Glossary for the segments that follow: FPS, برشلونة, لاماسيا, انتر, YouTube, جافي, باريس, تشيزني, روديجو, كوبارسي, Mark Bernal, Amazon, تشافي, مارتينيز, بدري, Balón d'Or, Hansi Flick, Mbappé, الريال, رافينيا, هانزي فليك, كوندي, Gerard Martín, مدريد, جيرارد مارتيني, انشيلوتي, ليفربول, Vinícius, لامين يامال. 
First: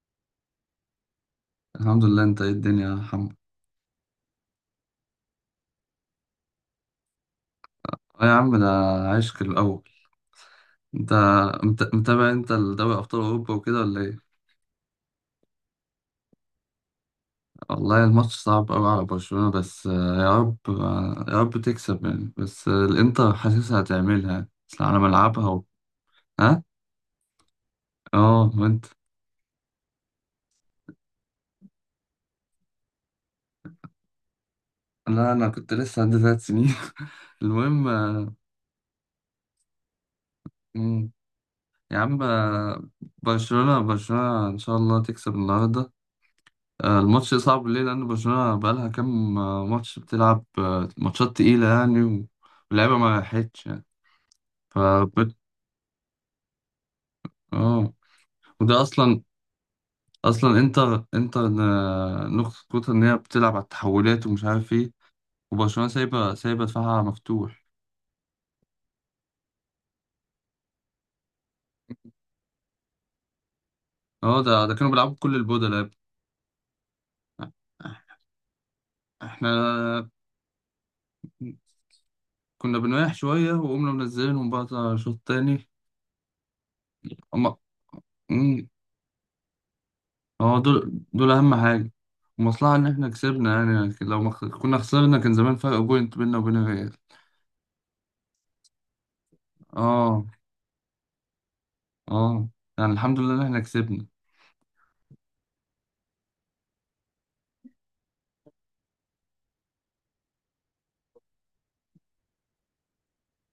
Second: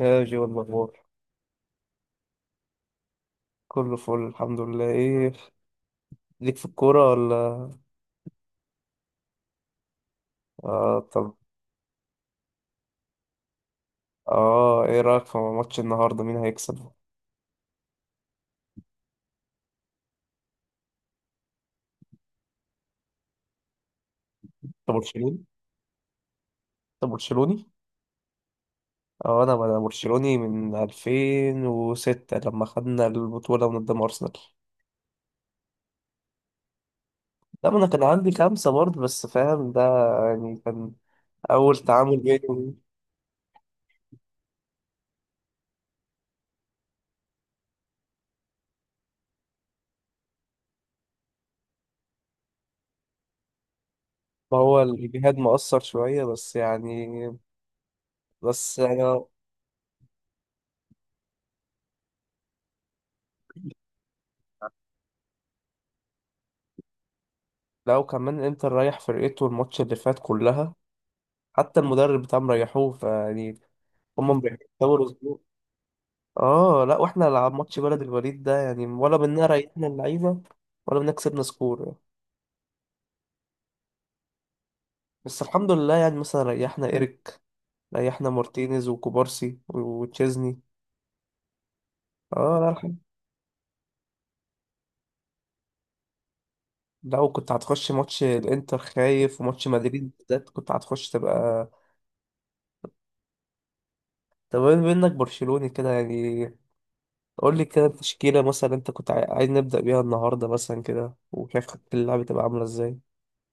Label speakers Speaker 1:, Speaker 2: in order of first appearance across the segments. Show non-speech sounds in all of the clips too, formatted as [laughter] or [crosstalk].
Speaker 1: يا جي والأخبار.
Speaker 2: الحمد لله، انت ايه الدنيا يا محمد؟
Speaker 1: كله فل الحمد لله. ايه ليك في الكورة ولا؟
Speaker 2: اه، يا عم، ده عشق الاول.
Speaker 1: اه
Speaker 2: انت
Speaker 1: طب.
Speaker 2: متابع، انت دوري ابطال اوروبا وكده ولا ايه؟
Speaker 1: اه ايه رأيك في ماتش النهاردة؟ مين هيكسب؟
Speaker 2: والله الماتش صعب قوي على برشلونة، بس يا رب، يا رب تكسب يعني، بس الانتر حاسسها هتعملها يعني.
Speaker 1: انت
Speaker 2: اصل على
Speaker 1: برشلوني؟
Speaker 2: ملعبها ها؟
Speaker 1: انت برشلوني؟
Speaker 2: اه، وانت؟
Speaker 1: اه انا برشلوني من 2006 لما خدنا البطولة من قدام أرسنال.
Speaker 2: لا، انا كنت لسه عندي 3 سنين. [laughs]
Speaker 1: لا ما انا
Speaker 2: المهم.
Speaker 1: كان عندي خمسة برضه، بس فاهم ده. يعني كان
Speaker 2: مم.
Speaker 1: أول
Speaker 2: يا
Speaker 1: تعامل
Speaker 2: عم،
Speaker 1: بيني وبين-.
Speaker 2: برشلونة برشلونة ان شاء الله تكسب النهارده. الماتش صعب ليه؟ لأن برشلونة بقالها كام ماتش بتلعب، ماتشات تقيلة يعني واللعيبة ما راحتش يعني.
Speaker 1: ما
Speaker 2: ف
Speaker 1: هو الجهاد مؤثر شوية بس يعني.
Speaker 2: اه،
Speaker 1: بس
Speaker 2: وده
Speaker 1: يعني
Speaker 2: أصلا، أصلا انتر انتر نقطة قوتها إن هي بتلعب على التحولات ومش عارف ايه. وبرشلونة سايبة دفاعها مفتوح.
Speaker 1: لو كمان انت رايح فرقته الماتش اللي فات كلها. حتى المدرب بتاعهم ريحوه فيعني. هم
Speaker 2: اه، ده كانوا
Speaker 1: بيحتوا
Speaker 2: بيلعبوا بكل
Speaker 1: اسبوع.
Speaker 2: البودلة يا ابني.
Speaker 1: اه لا واحنا لعب ماتش بلد الوليد ده يعني، ولا منا
Speaker 2: احنا
Speaker 1: ريحنا اللعيبه. ولا منا كسبنا سكور يعني.
Speaker 2: كنا بنريح شوية وقمنا منزلينهم بقى شوط
Speaker 1: بس
Speaker 2: تاني.
Speaker 1: الحمد لله يعني مثلا ريحنا ايريك.
Speaker 2: أما،
Speaker 1: ريحنا مارتينيز وكوبارسي وتشيزني.
Speaker 2: هو دول أهم حاجة.
Speaker 1: اه لا
Speaker 2: المصلحة إن
Speaker 1: الحمد.
Speaker 2: إحنا كسبنا يعني، لكن لو ما خ- كنا خسرنا كان زمان فرق بوينت بيننا وبين الريال.
Speaker 1: لو كنت هتخش ماتش الانتر خايف، وماتش مدريد
Speaker 2: آه
Speaker 1: بالذات كنت هتخش تبقى.
Speaker 2: آه يعني الحمد لله إن إحنا كسبنا.
Speaker 1: طب بما انك برشلوني كده يعني، قول لي كده التشكيله مثلا انت كنت عاي- عايز نبدا بيها النهارده مثلا كده، وشايف خطة اللعب تبقى عامله ازاي.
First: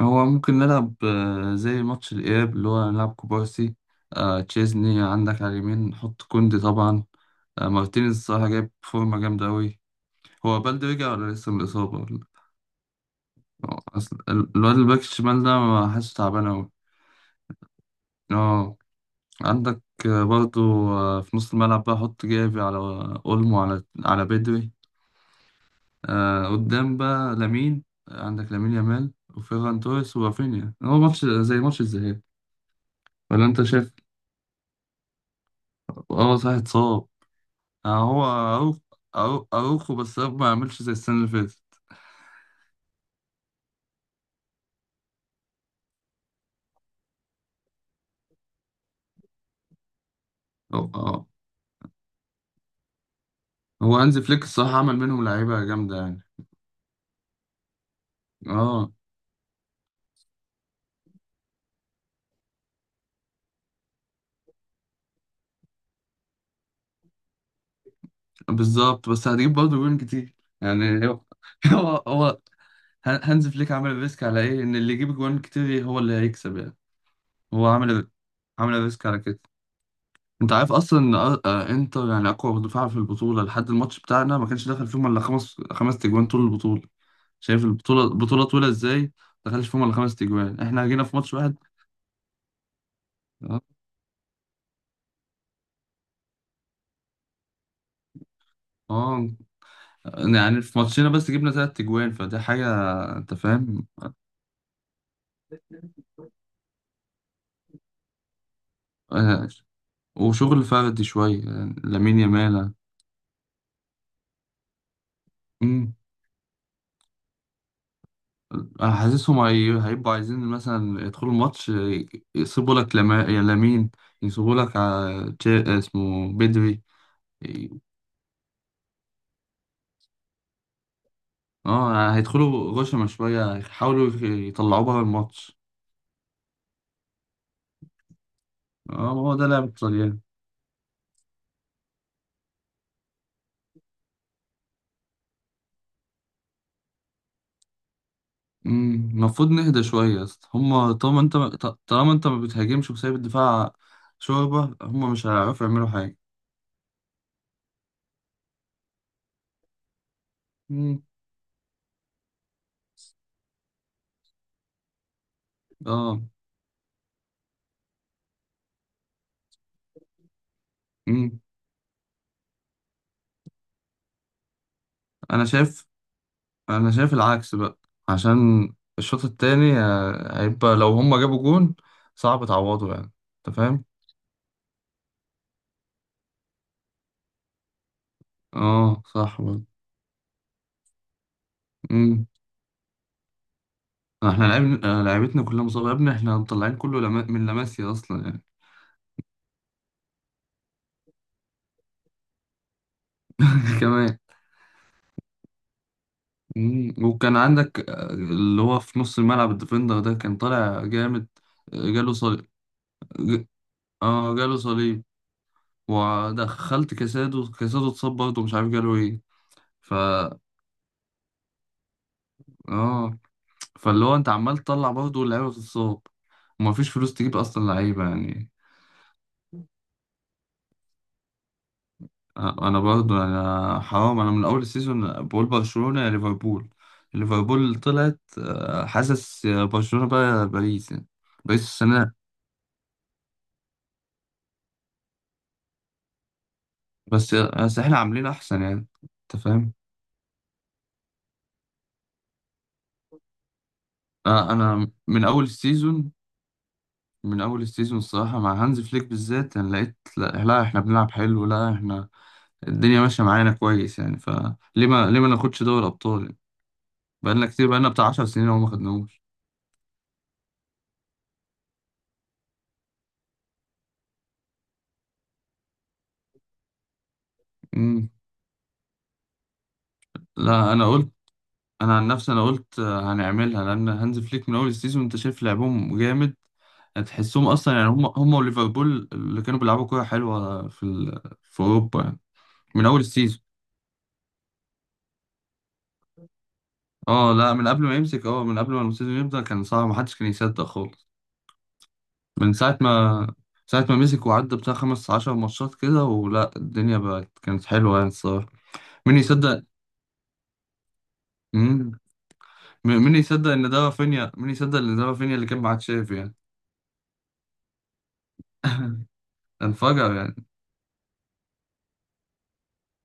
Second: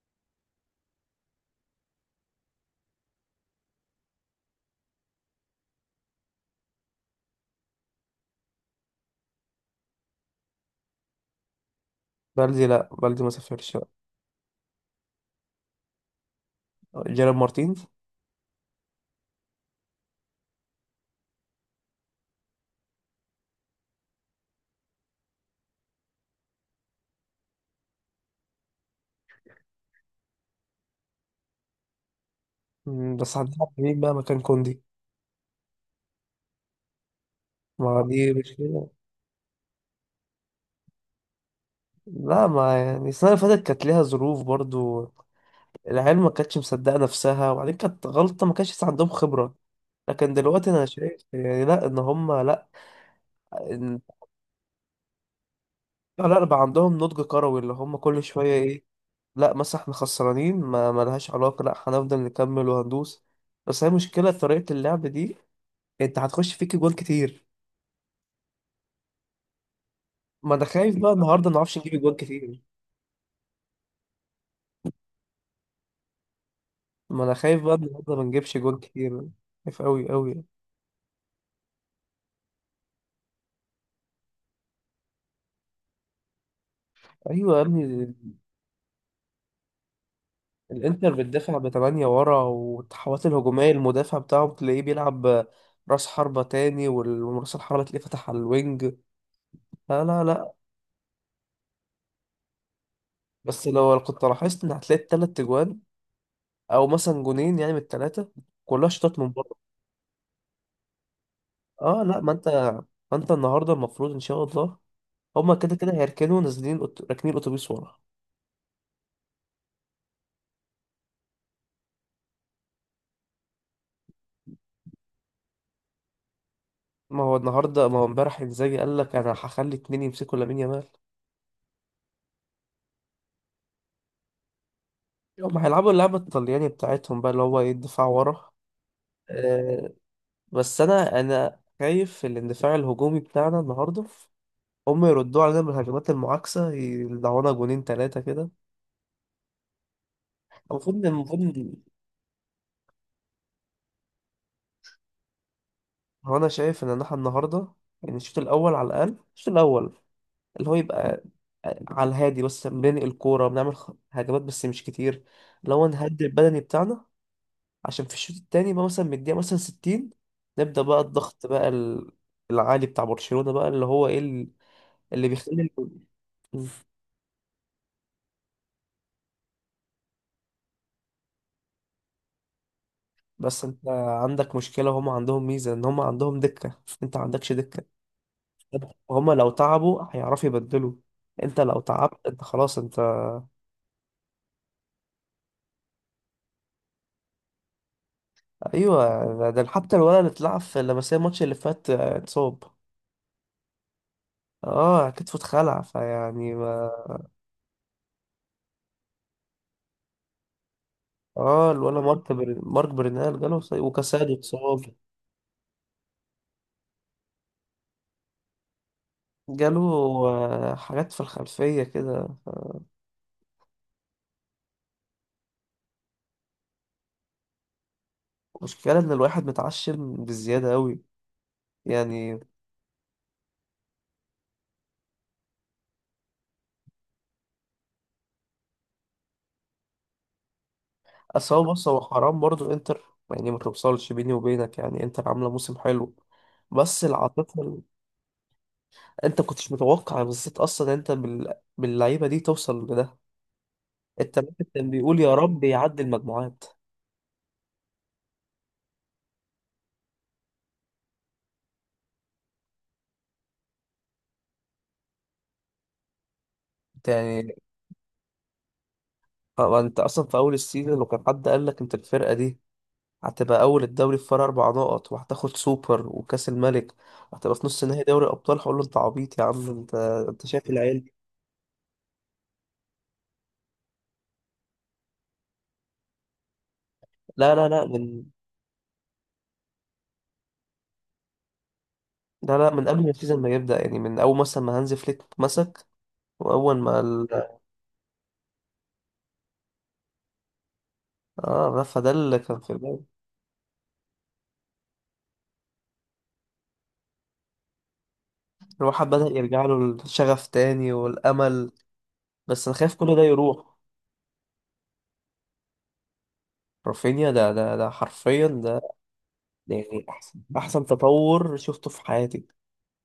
Speaker 2: هو ممكن نلعب زي ماتش الإياب، اللي هو نلعب كوبارسي، تشيزني، عندك على اليمين نحط كوندي طبعا. مارتينيز الصراحة جايب فورمة جامدة أوي. هو بلدي رجع ولا لسه من الإصابة؟
Speaker 1: بلدي، لا بلدي ما سافرش.
Speaker 2: أصل الواد الباك الشمال ده ما حاسه تعبان أوي.
Speaker 1: جيرارد مارتين.
Speaker 2: آه عندك، برضو، في نص الملعب بقى حط جافي على اولمو، على بدري. قدام بقى لامين، عندك لامين يامال وفيران توريس ورافينيا، هو ماتش زي ماتش الذهاب.
Speaker 1: بس
Speaker 2: ولا انت
Speaker 1: هتلعب
Speaker 2: شايف؟
Speaker 1: مين بقى مكان كوندي؟
Speaker 2: اه، صح، اتصاب.
Speaker 1: ما
Speaker 2: هو
Speaker 1: دي مشكلة.
Speaker 2: اروخو، بس أروخو ما عملش زي السنه اللي فاتت.
Speaker 1: لا ما يعني السنة اللي فاتت كانت ليها ظروف برضو. العيال ما كانتش مصدقة نفسها، وبعدين كانت غلطة، ما كانش لسه عندهم خبرة. لكن دلوقتي أنا
Speaker 2: هو،
Speaker 1: شايف يعني لا إن هما لا.
Speaker 2: هو
Speaker 1: إن.
Speaker 2: هانزي فليك الصراحه عمل منهم لعيبه جامده يعني.
Speaker 1: لا بقى عندهم نضج كروي اللي هما كل شوية إيه.
Speaker 2: اه،
Speaker 1: لا مثلا إحنا خسرانين ما ملهاش علاقة، لا هنفضل نكمل وهندوس. بس هي مشكلة طريقة اللعب دي. أنت هتخش فيك جوان كتير.
Speaker 2: بالظبط، بس هتجيب برضه جوان كتير.
Speaker 1: ما أنا خايف
Speaker 2: يعني
Speaker 1: بقى
Speaker 2: هو
Speaker 1: النهاردة ما
Speaker 2: [laughs]
Speaker 1: نعرفش نجيب
Speaker 2: هو
Speaker 1: جوان
Speaker 2: هو
Speaker 1: كتير.
Speaker 2: هانز فليك عامل ريسك على ايه؟ ان اللي يجيب جوان كتير هو اللي هيكسب يعني.
Speaker 1: ما انا خايف
Speaker 2: هو
Speaker 1: بقى
Speaker 2: عامل
Speaker 1: النهارده ما نجيبش جول
Speaker 2: عامل ريسك على
Speaker 1: كتير.
Speaker 2: كده.
Speaker 1: خايف قوي قوي.
Speaker 2: انت عارف اصلا ان انتر يعني اقوى دفاع في البطوله، لحد الماتش بتاعنا ما كانش دخل فيهم الا خمس تجوان طول البطوله.
Speaker 1: ايوه يا
Speaker 2: شايف
Speaker 1: ابني
Speaker 2: البطوله
Speaker 1: ال-.
Speaker 2: البطوله طويله ازاي؟ ما دخلش فيهم الا 5 تجوان، احنا جينا
Speaker 1: الانتر
Speaker 2: في ماتش واحد.
Speaker 1: بتدافع بتمانية ورا، والتحولات
Speaker 2: اه،
Speaker 1: الهجوميه المدافع بتاعه تلاقيه بيلعب راس حربة تاني، وال- وراس الحربة تلاقيه فتح على الوينج.
Speaker 2: آه.
Speaker 1: لا لا لا.
Speaker 2: يعني في ماتشنا بس جبنا 3 تجوان، فدي حاجه. انت
Speaker 1: بس
Speaker 2: فاهم؟
Speaker 1: لو كنت لاحظت ان هتلاقي التلات تجوان او مثلا جونين يعني من التلاتة، كلها شوطات من
Speaker 2: آه،
Speaker 1: بره.
Speaker 2: وشغل فردي شويه، يعني
Speaker 1: اه
Speaker 2: لامين
Speaker 1: لا ما انت.
Speaker 2: يامال.
Speaker 1: ما انت النهارده المفروض ان شاء الله هما كده كده هيركنوا نازلين أت- راكنين اتوبيس ورا.
Speaker 2: انا حاسسهم هيبقوا عايزين مثلا يدخلوا الماتش، يسيبوا لك لما. يا لامين، يسيبوا لك اسمه بدري.
Speaker 1: ما هو
Speaker 2: ي-
Speaker 1: النهارده، ما هو امبارح انزاجي قال لك انا هخلي اتنين يمسكوا لامين يامال.
Speaker 2: اه هيدخلوا غشمة شوية يحاولوا يطلعوا بره
Speaker 1: هم
Speaker 2: الماتش.
Speaker 1: هيلعبوا اللعبة الطلياني بتاعتهم بقى، اللي هو ايه الدفاع ورا.
Speaker 2: اه، ما هو ده لعب
Speaker 1: أه.
Speaker 2: الطليان.
Speaker 1: بس انا خايف الاندفاع الهجومي بتاعنا النهارده هم يردوا علينا بالهجمات المعاكسة، يدعونا جونين تلاتة كده.
Speaker 2: المفروض نهدى شوية يا اسطى، هما
Speaker 1: المفروض إن-.
Speaker 2: طالما انت
Speaker 1: المفروض إن-.
Speaker 2: ط- طالما انت ما بتهاجمش وسايب الدفاع. شوربة، هما مش هيعرفوا يعملوا حاجة.
Speaker 1: هو انا شايف ان احنا النهارده يعني الشوط الاول على الاقل، الشوط الاول اللي هو
Speaker 2: أمم،
Speaker 1: يبقى على الهادي، بس بننقل الكورة بنعمل خ- هجمات بس مش كتير. لو
Speaker 2: اه،
Speaker 1: نهدي البدني بتاعنا عشان في الشوط التاني بقى، مثلا من الدقيقة مثلا 60 نبدأ بقى
Speaker 2: أمم.
Speaker 1: الضغط بقى ال- العالي بتاع برشلونة بقى، اللي هو ايه ال- اللي
Speaker 2: انا
Speaker 1: بيخلي
Speaker 2: شايف
Speaker 1: ال-. مم.
Speaker 2: انا شايف العكس بقى. عشان الشوط التاني هيبقى، لو هما جابوا جون صعب تعوضه يعني. انت
Speaker 1: بس
Speaker 2: فاهم؟
Speaker 1: انت عندك مشكلة، وهم عندهم ميزة ان هم عندهم دكة، انت ما عندكش دكة.
Speaker 2: اه،
Speaker 1: هم
Speaker 2: صح
Speaker 1: لو
Speaker 2: برضه.
Speaker 1: تعبوا هيعرفوا يبدلوا. انت لو تعبت
Speaker 2: امم
Speaker 1: انت خلاص انت.
Speaker 2: احنا لعبنا لعبتنا كلها مصابه يا ابني، احنا مطلعين كله لما من لاماسيا اصلا يعني.
Speaker 1: ايوه ده حتى الولد اللي اتلعب في لمسيه الماتش اللي فات اتصاب.
Speaker 2: [laughs] كمان.
Speaker 1: اه كتفه اتخلع فيعني ما.
Speaker 2: مم. وكان عندك اللي هو في نص الملعب الديفندر ده كان طالع جامد.
Speaker 1: اه الولد
Speaker 2: جاله
Speaker 1: مارك
Speaker 2: صليب.
Speaker 1: بر... مارك برنال
Speaker 2: ج...
Speaker 1: جاله إصابة، وكاسادو
Speaker 2: اه جاله
Speaker 1: اتصاب.
Speaker 2: صليب. ودخلت كاسادو، كاسادو اتصاب برضه، مش عارف جاله ايه.
Speaker 1: جاله
Speaker 2: ف
Speaker 1: حاجات في الخلفية كده.
Speaker 2: اه فاللي هو انت عمال تطلع برضه اللعيبه بتتصاب، ومفيش فلوس تجيب اصلا لعيبه يعني.
Speaker 1: مشكلة إن الواحد متعشم بزيادة أوي يعني.
Speaker 2: انا برضه، انا حرام، انا من اول السيزون بقول برشلونه يا ليفربول. ليفربول طلعت، حاسس يا برشلونه بقى يا باريس يعني.
Speaker 1: أصل
Speaker 2: باريس
Speaker 1: هو بص هو
Speaker 2: السنه.
Speaker 1: حرام برضه إنتر يعني، ما توصلش بيني وبينك يعني إنتر عاملة موسم حلو. بس
Speaker 2: بس
Speaker 1: العاطفة
Speaker 2: بس
Speaker 1: ال-.
Speaker 2: احنا عاملين احسن يعني.
Speaker 1: أنت
Speaker 2: انت
Speaker 1: كنتش
Speaker 2: فاهم؟
Speaker 1: متوقع بالذات أصلا أنت بال... باللعيبة دي توصل لده. أنت الواحد كان
Speaker 2: انا
Speaker 1: بيقول
Speaker 2: من
Speaker 1: يا
Speaker 2: اول
Speaker 1: رب يعدي
Speaker 2: السيزون،
Speaker 1: المجموعات.
Speaker 2: الصراحه مع هانز فليك بالذات، انا لقيت لا, لا احنا بنلعب حلو، لا احنا الدنيا ماشيه معانا كويس يعني، فليه ما ليه ما ناخدش دوري ابطال يعني؟
Speaker 1: أنت
Speaker 2: بقالنا
Speaker 1: يعني.
Speaker 2: كتير، بقالنا بتاع 10 سنين وما خدناهوش.
Speaker 1: طب أنت أصلا في أول السيزون لو كان حد قال لك أنت الفرقة دي هتبقى اول الدوري في فرق اربع نقط، وهتاخد سوبر وكاس الملك، وهتبقى في نص نهائي
Speaker 2: مم.
Speaker 1: دوري ابطال، هقول له انت عبيط يا عم انت. انت شايف
Speaker 2: لا، انا
Speaker 1: العيال
Speaker 2: قلت،
Speaker 1: دي؟
Speaker 2: انا عن نفسي انا قلت هنعملها، لان هانز فليك من اول السيزون انت شايف لعبهم جامد. هتحسهم
Speaker 1: لا لا
Speaker 2: اصلا
Speaker 1: لا
Speaker 2: يعني، هم
Speaker 1: من.
Speaker 2: هم وليفربول اللي كانوا بيلعبوا كوره حلوه في في اوروبا يعني.
Speaker 1: لا لا
Speaker 2: من
Speaker 1: من
Speaker 2: اول
Speaker 1: قبل ما السيزون
Speaker 2: السيزون.
Speaker 1: ما يبدا يعني، من اول مثلا ما هانز فليك مسك. واول ما ال-.
Speaker 2: اه، لا، من قبل ما يمسك، اه، من قبل ما السيزون يبدا كان صعب، محدش كان يصدق خالص.
Speaker 1: اه فده اللي
Speaker 2: من
Speaker 1: كان في
Speaker 2: ساعه
Speaker 1: البال.
Speaker 2: ما ساعة ما مسك وعدى بتاع 15 ماتشات كده، ولا الدنيا بقت كانت حلوة يعني الصراحة.
Speaker 1: الواحد
Speaker 2: مين
Speaker 1: بدا يرجع
Speaker 2: يصدق؟
Speaker 1: له الشغف تاني والامل.
Speaker 2: مم.
Speaker 1: بس انا خايف
Speaker 2: مين
Speaker 1: كل ده
Speaker 2: يصدق
Speaker 1: يروح.
Speaker 2: ان ده رافينيا؟ مين يصدق ان ده رافينيا اللي كان مع تشافي يعني؟
Speaker 1: رافينيا ده ده ده حرفيا ده.
Speaker 2: [laughs]
Speaker 1: يعني
Speaker 2: انفجر
Speaker 1: احسن
Speaker 2: يعني.
Speaker 1: احسن تطور شفته في حياتي.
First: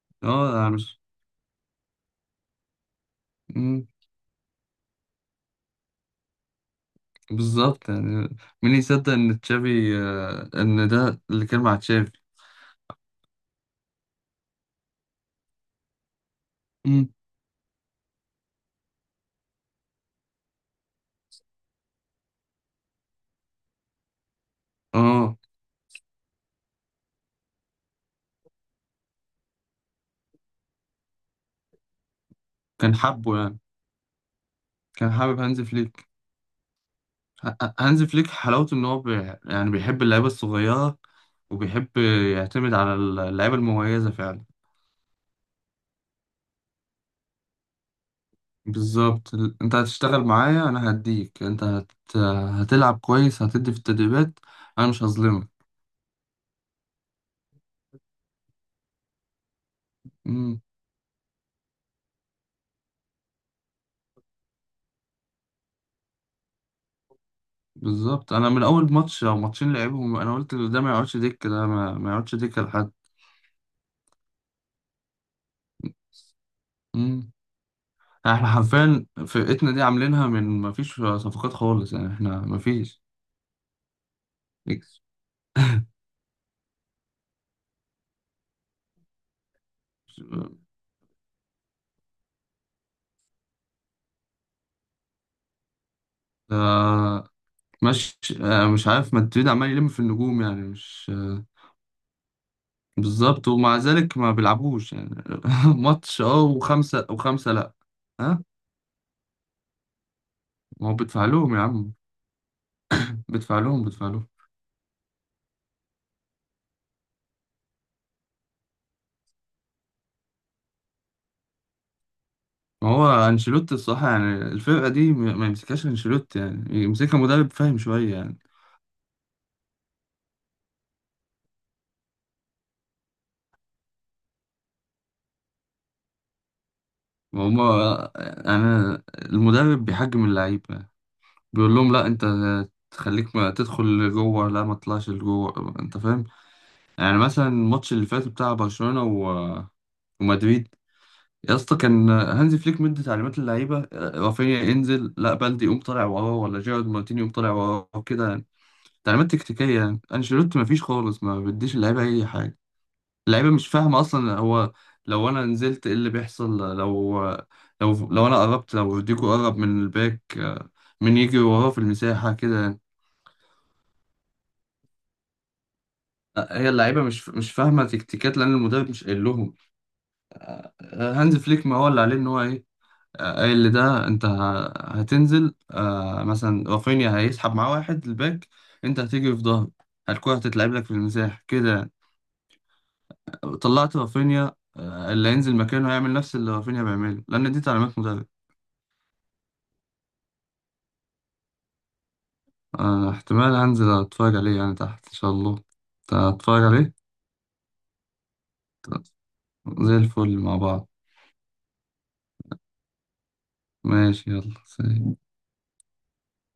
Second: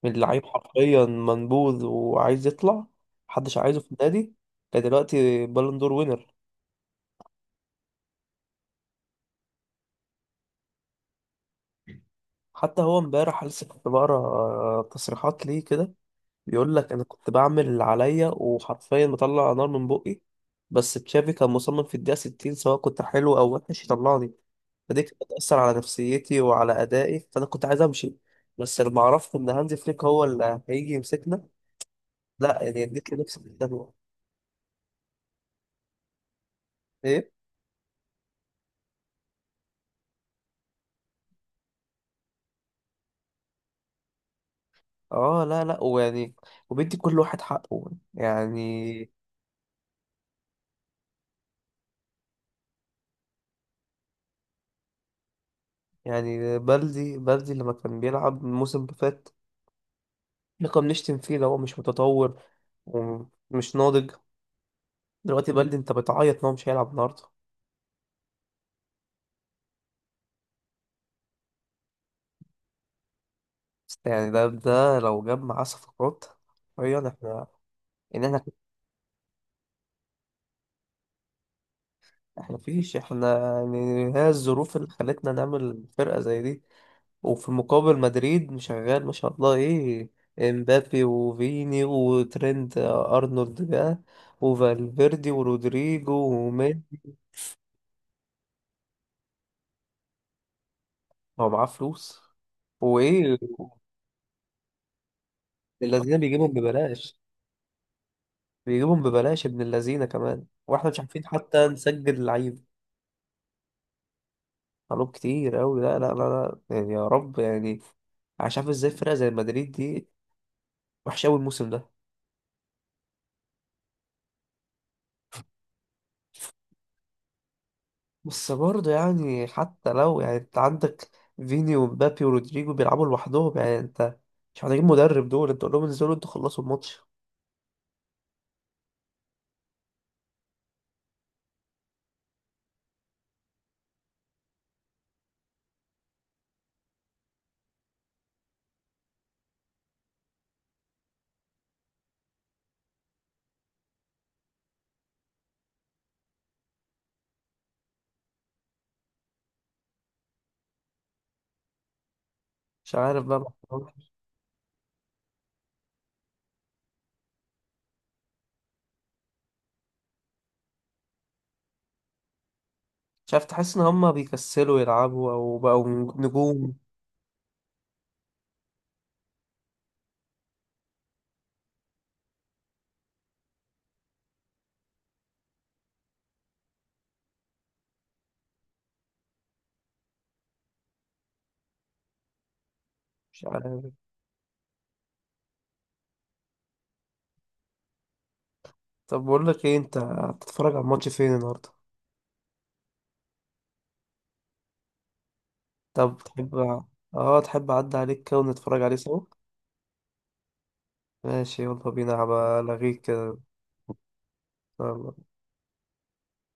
Speaker 1: من لعيب
Speaker 2: اه، أنا مش.
Speaker 1: حرفيا منبوذ وعايز يطلع محدش عايزه
Speaker 2: مم،
Speaker 1: في النادي، كدلوقتي بالون دور وينر.
Speaker 2: بالظبط يعني. مين يصدق ان تشافي آه، ان ده اللي كان مع تشافي؟
Speaker 1: حتى هو امبارح لسه كنت بقرا تصريحات ليه كده، بيقول لك انا
Speaker 2: مم،
Speaker 1: كنت بعمل اللي عليا وحرفيا بطلع نار من بقي. بس تشافي كان مصمم في الدقيقة 60 سواء كنت حلو او وحش يطلعني. فدي كانت
Speaker 2: اه،
Speaker 1: بتأثر على نفسيتي وعلى أدائي، فأنا كنت عايز أمشي. بس لما عرفت إن هانزي فليك هو اللي هيجي يمسكنا، لا يعني
Speaker 2: كان
Speaker 1: اديت
Speaker 2: حبه
Speaker 1: لنفسي في
Speaker 2: يعني،
Speaker 1: الدنيا.
Speaker 2: كان حابب هانز فليك. هانز فليك حلاوته ان هو يعني بيحب اللعيبه الصغيره، وبيحب يعتمد على اللعيبه المميزه فعلا.
Speaker 1: اه لا لا ويعني. وبيدي كل واحد حقه يعني.
Speaker 2: بالظبط، انت هتشتغل معايا انا هديك، انت هتلعب كويس، هتدي في التدريبات، انا مش هظلمك.
Speaker 1: يعني بلدي بلدي لما كان بيلعب الموسم اللي فات،
Speaker 2: امم
Speaker 1: احنا كنا بنشتم فيه لو هو مش متطور ومش ناضج. دلوقتي بلدي انت بتعيط ان هو مش هيلعب النهارده.
Speaker 2: بالظبط، انا من اول ماتش او ماتشين لعبهم، انا قلت ده ما يقعدش دكه، ده ما يقعدش دكه لحد.
Speaker 1: بس يعني ده لو جاب معاه صفقات حرفيا
Speaker 2: امم
Speaker 1: احنا. يعني احنا.
Speaker 2: احنا حرفيا فرقتنا دي عاملينها من ما فيش صفقات خالص، يعني احنا
Speaker 1: احنا
Speaker 2: ما
Speaker 1: مفيش
Speaker 2: فيش.
Speaker 1: احنا يعني، هي الظروف اللي
Speaker 2: إكس.
Speaker 1: خلتنا نعمل فرقة زي دي. وفي المقابل مدريد مشغل ما شاء الله ايه. امبابي وفيني وترينت ارنولد بقى، وفالفيردي ورودريجو ومين.
Speaker 2: آه، مش، مش عارف مدريد عمال يلم في النجوم يعني، مش،
Speaker 1: هو معاه فلوس وايه.
Speaker 2: بالظبط، ومع ذلك ما بيلعبوش يعني. [laughs]
Speaker 1: اللذينه
Speaker 2: ماتش، اه،
Speaker 1: بيجيبهم
Speaker 2: وخمسة
Speaker 1: ببلاش.
Speaker 2: وخمسة لا. ها؟
Speaker 1: بيجيبهم ببلاش ابن اللذينه كمان، واحنا
Speaker 2: ما هو
Speaker 1: مش عارفين
Speaker 2: بيدفع لهم يا
Speaker 1: حتى
Speaker 2: عم،
Speaker 1: نسجل لعيب.
Speaker 2: بيدفع لهم، بيدفع لهم.
Speaker 1: طلب كتير قوي لا لا لا لا يعني يا رب يعني. مش عارف ازاي فرقه زي مدريد دي وحشه قوي الموسم ده.
Speaker 2: ما هو انشيلوتي الصراحة، يعني الفرقة دي ما يمسكهاش انشيلوتي، يعني يمسكها مدرب فاهم شوية يعني.
Speaker 1: بس برضه يعني حتى لو يعني انت عندك فيني ومبابي ورودريجو بيلعبوا لوحدهم يعني انت. مش محتاجين مدرب دول، انت قول لهم انزلوا انتوا خلصوا الماتش.
Speaker 2: وهما، أنا المدرب بيحجم اللعيبة، بيقول لهم لا، أنت تخليك ما تدخل لجوه، لا ما تطلعش لجوه. أنت فاهم؟ يعني مثلا الماتش اللي فات بتاع برشلونة ومدريد. يا اسطى، كان هانزي فليك مدي تعليمات للعيبة: رافينيا انزل، لا بلدي يقوم طالع وراه، ولا جيرارد مارتيني يقوم طالع وراه كده يعني. تعليمات تكتيكية، يعني انشيلوتي ما فيش خالص، ما بيديش اللعيبة أي حاجة.
Speaker 1: مش عارف بقى.
Speaker 2: اللعيبه مش فاهمه اصلا، هو لو انا نزلت ايه اللي بيحصل؟ لو انا قربت، لو روديجو قرب من الباك، مين يجري وراه في المساحه كده يعني؟
Speaker 1: مش عارف تحس ان هما بيكسلوا يلعبوا او بقوا
Speaker 2: هي
Speaker 1: نجوم.
Speaker 2: اللعيبه مش فاهمه تكتيكات، لان المدرب مش قايل لهم. هانز فليك ما هو اللي عليه ان هو ايه؟ قايل لده انت هتنزل، مثلا رافينيا هيسحب معاه واحد الباك، انت هتيجي في ظهره، الكرة هتتلعب لك في المساحة كده يعني.
Speaker 1: مش عارف.
Speaker 2: طلعت رافينيا، اللي هينزل مكانه هيعمل نفس اللي رافينيا بيعمله، لأن دي تعليمات مدرب.
Speaker 1: طب بقول لك ايه، انت هتتفرج على الماتش فين النهارده؟
Speaker 2: احتمال أنزل أتفرج عليه يعني تحت، إن شاء الله.
Speaker 1: طب تحب.
Speaker 2: أتفرج عليه،
Speaker 1: اه تحب اعدي عليك كده ونتفرج عليه سوا.
Speaker 2: زي الفل مع بعض.
Speaker 1: ماشي يلا بينا هبقى الغيك كده.
Speaker 2: ماشي، يلا، سلام.
Speaker 1: يلا.